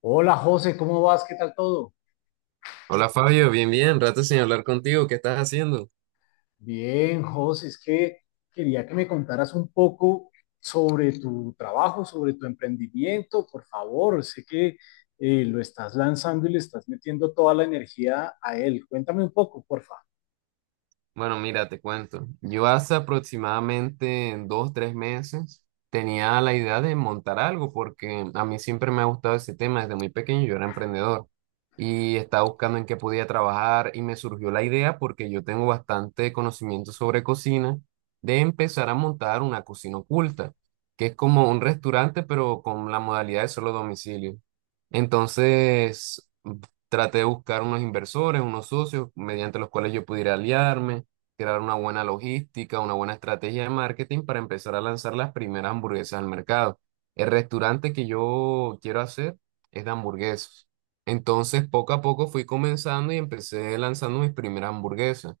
Hola José, ¿cómo vas? ¿Qué tal todo? Hola Fabio, bien, bien, rato sin hablar contigo, ¿qué estás haciendo? Bien, José, es que quería que me contaras un poco sobre tu trabajo, sobre tu emprendimiento, por favor. Sé que lo estás lanzando y le estás metiendo toda la energía a él. Cuéntame un poco, porfa. Bueno, mira, te cuento. Yo hace aproximadamente 2, 3 meses tenía la idea de montar algo porque a mí siempre me ha gustado ese tema desde muy pequeño. Yo era emprendedor y estaba buscando en qué podía trabajar y me surgió la idea porque yo tengo bastante conocimiento sobre cocina de empezar a montar una cocina oculta, que es como un restaurante pero con la modalidad de solo domicilio. Entonces, traté de buscar unos inversores, unos socios mediante los cuales yo pudiera aliarme crear una buena logística, una buena estrategia de marketing para empezar a lanzar las primeras hamburguesas al mercado. El restaurante que yo quiero hacer es de hamburguesas. Entonces, poco a poco fui comenzando y empecé lanzando mis primeras hamburguesas.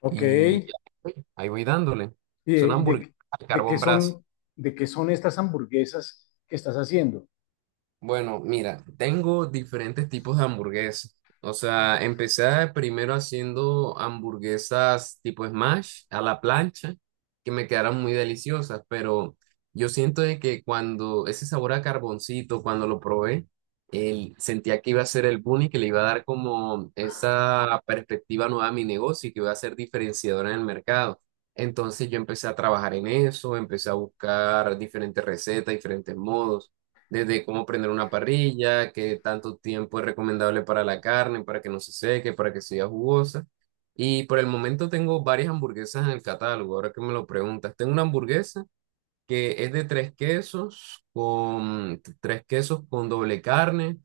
Ok, Y ¿y ahí voy dándole. Son de, hamburguesas de- al de qué carbón brasa. son, de qué son estas hamburguesas que estás haciendo? Bueno, mira, tengo diferentes tipos de hamburguesas. O sea, empecé primero haciendo hamburguesas tipo smash a la plancha, que me quedaron muy deliciosas, pero yo siento de que cuando ese sabor a carboncito, cuando lo probé, sentía que iba a ser el boom y que le iba a dar como esa perspectiva nueva a mi negocio y que iba a ser diferenciadora en el mercado. Entonces yo empecé a trabajar en eso, empecé a buscar diferentes recetas, diferentes modos desde cómo prender una parrilla, qué tanto tiempo es recomendable para la carne, para que no se seque, para que sea jugosa. Y por el momento tengo varias hamburguesas en el catálogo, ahora que me lo preguntas. Tengo una hamburguesa que es de tres quesos con doble carne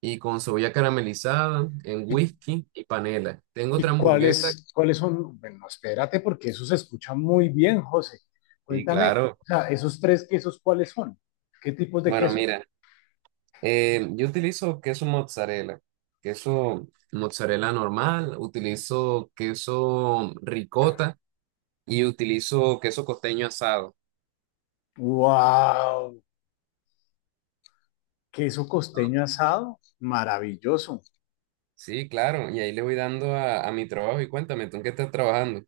y con cebolla caramelizada en whisky y panela. Tengo otra ¿Y hamburguesa. Cuáles son? Bueno, espérate, porque eso se escucha muy bien, José. Sí, Cuéntame, claro. o sea, esos tres quesos, ¿cuáles son? ¿Qué tipos de Bueno, queso? mira. Yo utilizo queso mozzarella normal, utilizo queso ricota y utilizo queso costeño asado. ¡Wow! Queso costeño asado, maravilloso. Sí, claro, y ahí le voy dando a mi trabajo y cuéntame, ¿tú en qué estás trabajando?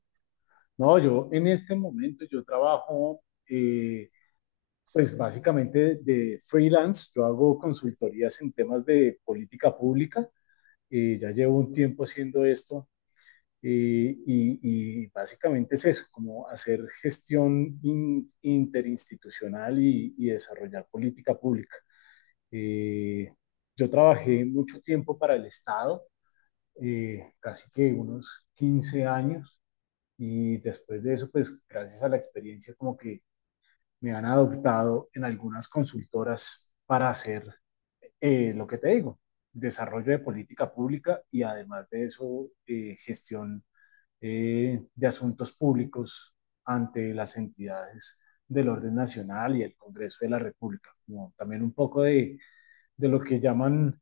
No, yo en este momento yo trabajo, eh, pues básicamente de freelance, yo hago consultorías en temas de política pública, ya llevo un tiempo haciendo esto. Básicamente es eso, como hacer gestión interinstitucional y desarrollar política pública. Eh, yo trabajé mucho tiempo para el Estado, casi que unos 15 años, y después de eso, pues gracias a la experiencia, como que me han adoptado en algunas consultoras para hacer lo que te digo, desarrollo de política pública y además de eso, gestión de asuntos públicos ante las entidades del orden nacional y el Congreso de la República, como también un poco de lo que llaman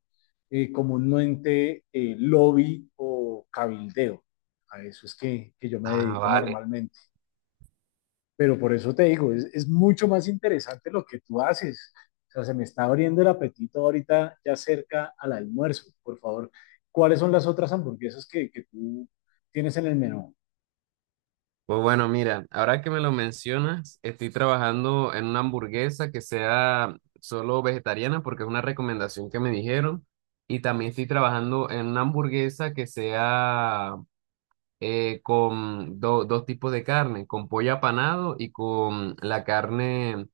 comúnmente lobby o cabildeo. A eso es que yo me Ah, dedico vale. normalmente. Pero por eso te digo, es mucho más interesante lo que tú haces. O sea, se me está abriendo el apetito ahorita ya cerca al almuerzo. Por favor, ¿cuáles son las otras hamburguesas que tú tienes en el menú? Pues bueno, mira, ahora que me lo mencionas, estoy trabajando en una hamburguesa que sea solo vegetariana porque es una recomendación que me dijeron. Y también estoy trabajando en una hamburguesa que sea con dos tipos de carne, con pollo apanado y con la carne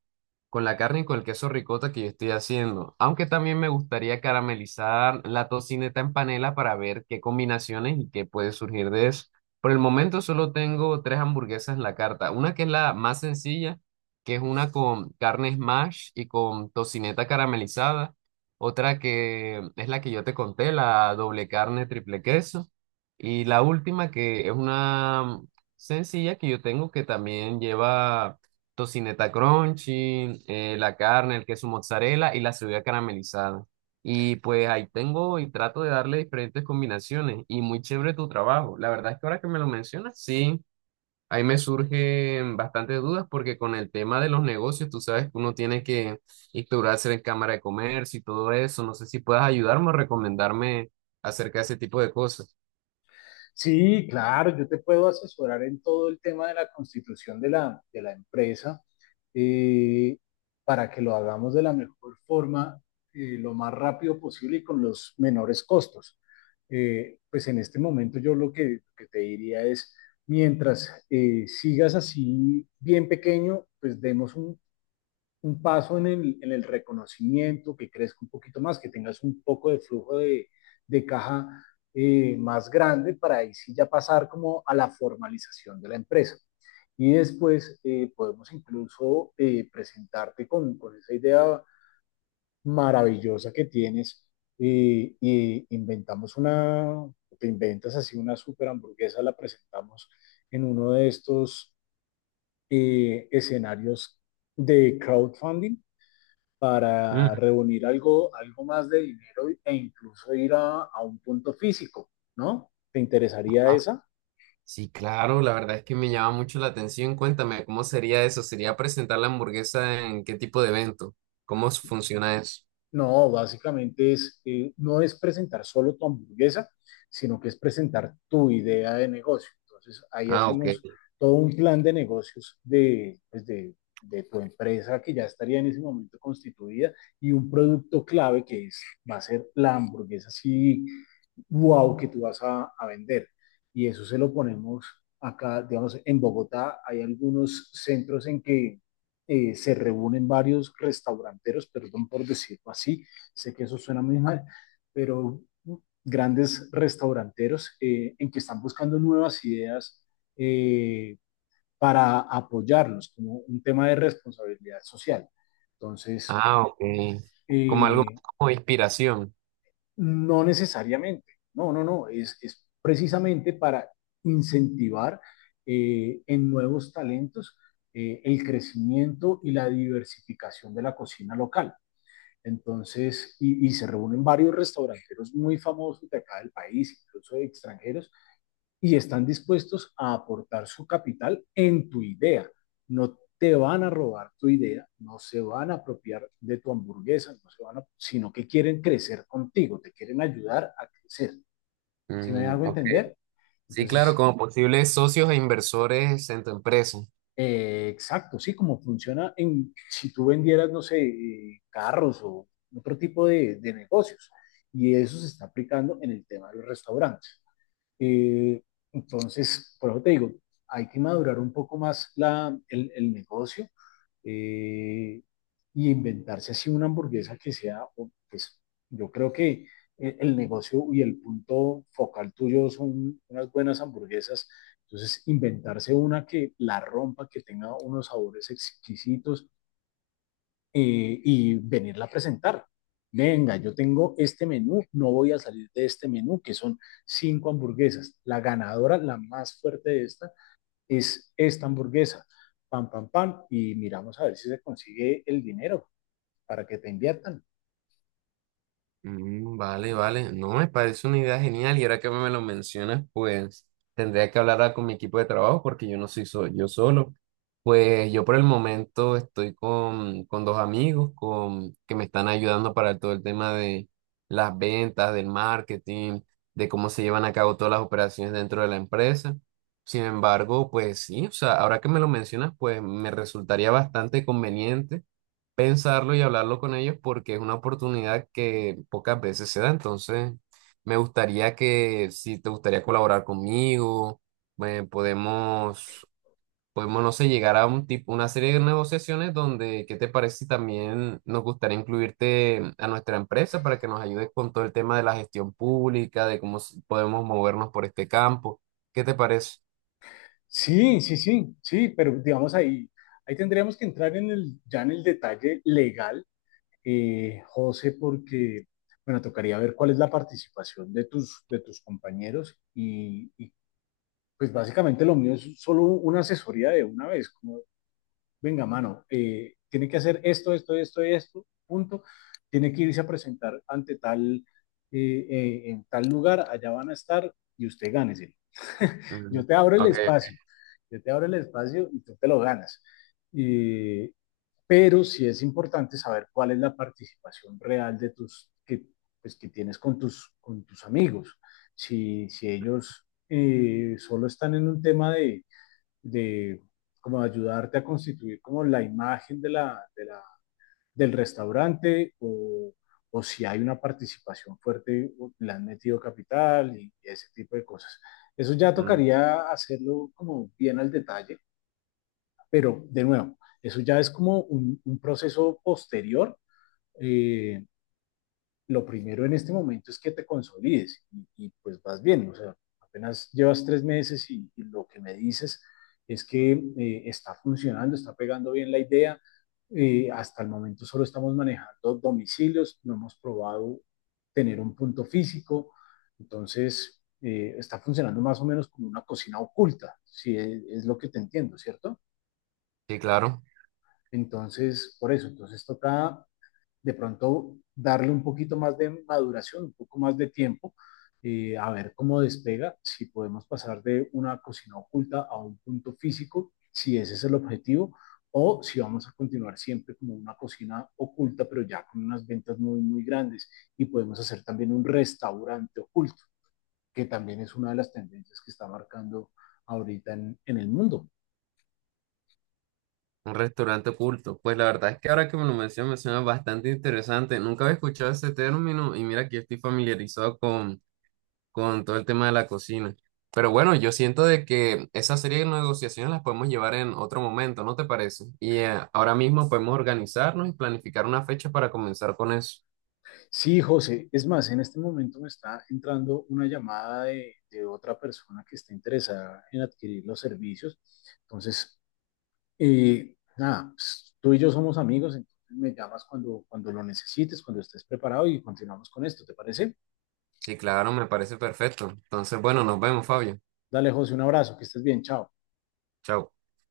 y con el queso ricota que yo estoy haciendo. Aunque también me gustaría caramelizar la tocineta en panela para ver qué combinaciones y qué puede surgir de eso. Por el momento solo tengo 3 hamburguesas en la carta. Una que es la más sencilla, que es una con carne smash y con tocineta caramelizada. Otra que es la que yo te conté, la doble carne, triple queso. Y la última que es una sencilla que yo tengo que también lleva tocineta crunchy, la carne, el queso mozzarella y la cebolla caramelizada. Y pues ahí tengo y trato de darle diferentes combinaciones y muy chévere tu trabajo. La verdad es que ahora que me lo mencionas, sí, ahí me surgen bastantes dudas porque con el tema de los negocios, tú sabes que uno tiene que instaurarse en Cámara de Comercio y todo eso. No sé si puedas ayudarme o recomendarme acerca de ese tipo de cosas. Sí, claro, yo te puedo asesorar en todo el tema de la constitución de de la empresa, eh, para que lo hagamos de la mejor forma, lo más rápido posible y con los menores costos. Pues en este momento yo lo que te diría es, mientras sigas así bien pequeño, pues demos un paso en en el reconocimiento, que crezca un poquito más, que tengas un poco de flujo de caja más grande para ahí sí ya pasar como a la formalización de la empresa. Y después podemos incluso presentarte con esa idea maravillosa que tienes, y inventamos te inventas así una super hamburguesa, la presentamos en uno de estos escenarios de crowdfunding para Mm. reunir algo, algo más de dinero e incluso ir a un punto físico, ¿no? ¿Te interesaría esa? Sí, claro, la verdad es que me llama mucho la atención. Cuéntame, ¿cómo sería eso? ¿Sería presentar la hamburguesa en qué tipo de evento? ¿Cómo funciona eso? No, básicamente no es presentar solo tu hamburguesa, sino que es presentar tu idea de negocio. Entonces, ahí Ah, ok. hacemos todo un plan de negocios de, pues, de tu empresa que ya estaría en ese momento constituida y un producto clave que es, va a ser la hamburguesa así, wow, que tú vas a vender. Y eso se lo ponemos acá, digamos, en Bogotá hay algunos centros en que se reúnen varios restauranteros, perdón por decirlo así, sé que eso suena muy mal, pero grandes restauranteros en que están buscando nuevas ideas eh, para apoyarlos como un tema de responsabilidad social. Entonces, Ah, ok. Como algo eh, más como inspiración. no necesariamente, no, no, no, es precisamente para incentivar en nuevos talentos el crecimiento y la diversificación de la cocina local. Entonces, y se reúnen varios restauranteros muy famosos de acá del país, incluso de extranjeros, y están dispuestos a aportar su capital en tu idea. No te van a robar tu idea, no se van a apropiar de tu hamburguesa, no se van a, sino que quieren crecer contigo, te quieren ayudar a crecer. ¿Sí me Mm, hago ok. entender? Sí, claro, Entonces, como posibles socios e inversores en tu empresa. Exacto, sí, como funciona en, si tú vendieras, no sé, carros o otro tipo de negocios. Y eso se está aplicando en el tema de los restaurantes. Eh, entonces, por eso te digo, hay que madurar un poco más el negocio, eh, y inventarse así una hamburguesa que sea, o, pues yo creo que el negocio y el punto focal tuyo son unas buenas hamburguesas. Entonces, inventarse una que la rompa, que tenga unos sabores exquisitos, y venirla a presentar. Venga, yo tengo este menú, no voy a salir de este menú, que son 5 hamburguesas. La ganadora, la más fuerte de esta, es esta hamburguesa. Pam, pam, pam. Y miramos a ver si se consigue el dinero para que te inviertan. Mm, vale, vale. No, me parece una idea genial y ahora que me lo mencionas, pues tendría que hablar con mi equipo de trabajo porque yo no soy yo solo. Pues yo por el momento estoy con dos amigos que me están ayudando para todo el tema de las ventas, del marketing, de cómo se llevan a cabo todas las operaciones dentro de la empresa. Sin embargo, pues sí, o sea, ahora que me lo mencionas, pues me resultaría bastante conveniente pensarlo y hablarlo con ellos porque es una oportunidad que pocas veces se da. Entonces, me gustaría que, si te gustaría colaborar conmigo, eh, podemos, podemos, no sé, llegar a un tipo, una serie de negociaciones donde, ¿qué te parece si también nos gustaría incluirte a nuestra empresa para que nos ayudes con todo el tema de la gestión pública, de cómo podemos movernos por este campo? ¿Qué te parece? Sí, sí, sí, sí, pero digamos ahí tendríamos que entrar en ya en el detalle legal, José, porque, bueno, tocaría ver cuál es la participación de tus compañeros y. Pues básicamente lo mío es solo una asesoría de una vez, como, venga, mano, tiene que hacer esto, esto, esto, esto, punto. Tiene que irse a presentar ante tal, en tal lugar, allá van a estar y usted gánese. Mm, yo te abro el ok. espacio, yo te abro el espacio y tú te lo ganas. Y, pero sí es importante saber cuál es la participación real pues, que tienes con tus amigos. Si ellos solo están en un tema de como ayudarte a constituir como la imagen del restaurante o, si hay una participación fuerte, le han metido capital y ese tipo de cosas. Eso ya Mm, tocaría hacerlo como bien al detalle, pero, de nuevo, eso ya es como un proceso posterior. Eh, lo primero en este momento es que te consolides y pues vas bien. O sea, apenas llevas 3 meses y lo que me dices es que está funcionando, está pegando bien la idea. Hasta el momento solo estamos manejando domicilios, no hemos probado tener un punto físico, entonces está funcionando más o menos como una cocina oculta, si es, es lo que te entiendo, ¿cierto? sí, claro. Entonces, por eso, entonces toca de pronto darle un poquito más de maduración, un poco más de tiempo, a ver cómo despega, si podemos pasar de una cocina oculta a un punto físico, si ese es el objetivo, o si vamos a continuar siempre como una cocina oculta, pero ya con unas ventas muy, muy grandes, y podemos hacer también un restaurante oculto, que también es una de las tendencias que está marcando ahorita en el mundo. Un restaurante oculto. Pues la verdad es que ahora que me lo mencionas, me suena bastante interesante. Nunca había escuchado ese término y mira que yo estoy familiarizado con todo el tema de la cocina. Pero bueno, yo siento de que esa serie de negociaciones las podemos llevar en otro momento, ¿no te parece? Y ahora mismo podemos organizarnos y planificar una fecha para comenzar con eso. Sí, José, es más, en este momento me está entrando una llamada de otra persona que está interesada en adquirir los servicios. Entonces, nada, pues, tú y yo somos amigos, entonces me llamas cuando lo necesites, cuando estés preparado y continuamos con esto, ¿te parece? Sí, claro, me parece perfecto. Entonces, bueno, nos vemos, Fabio. Dale, José, un abrazo, que estés bien, chao. Chao.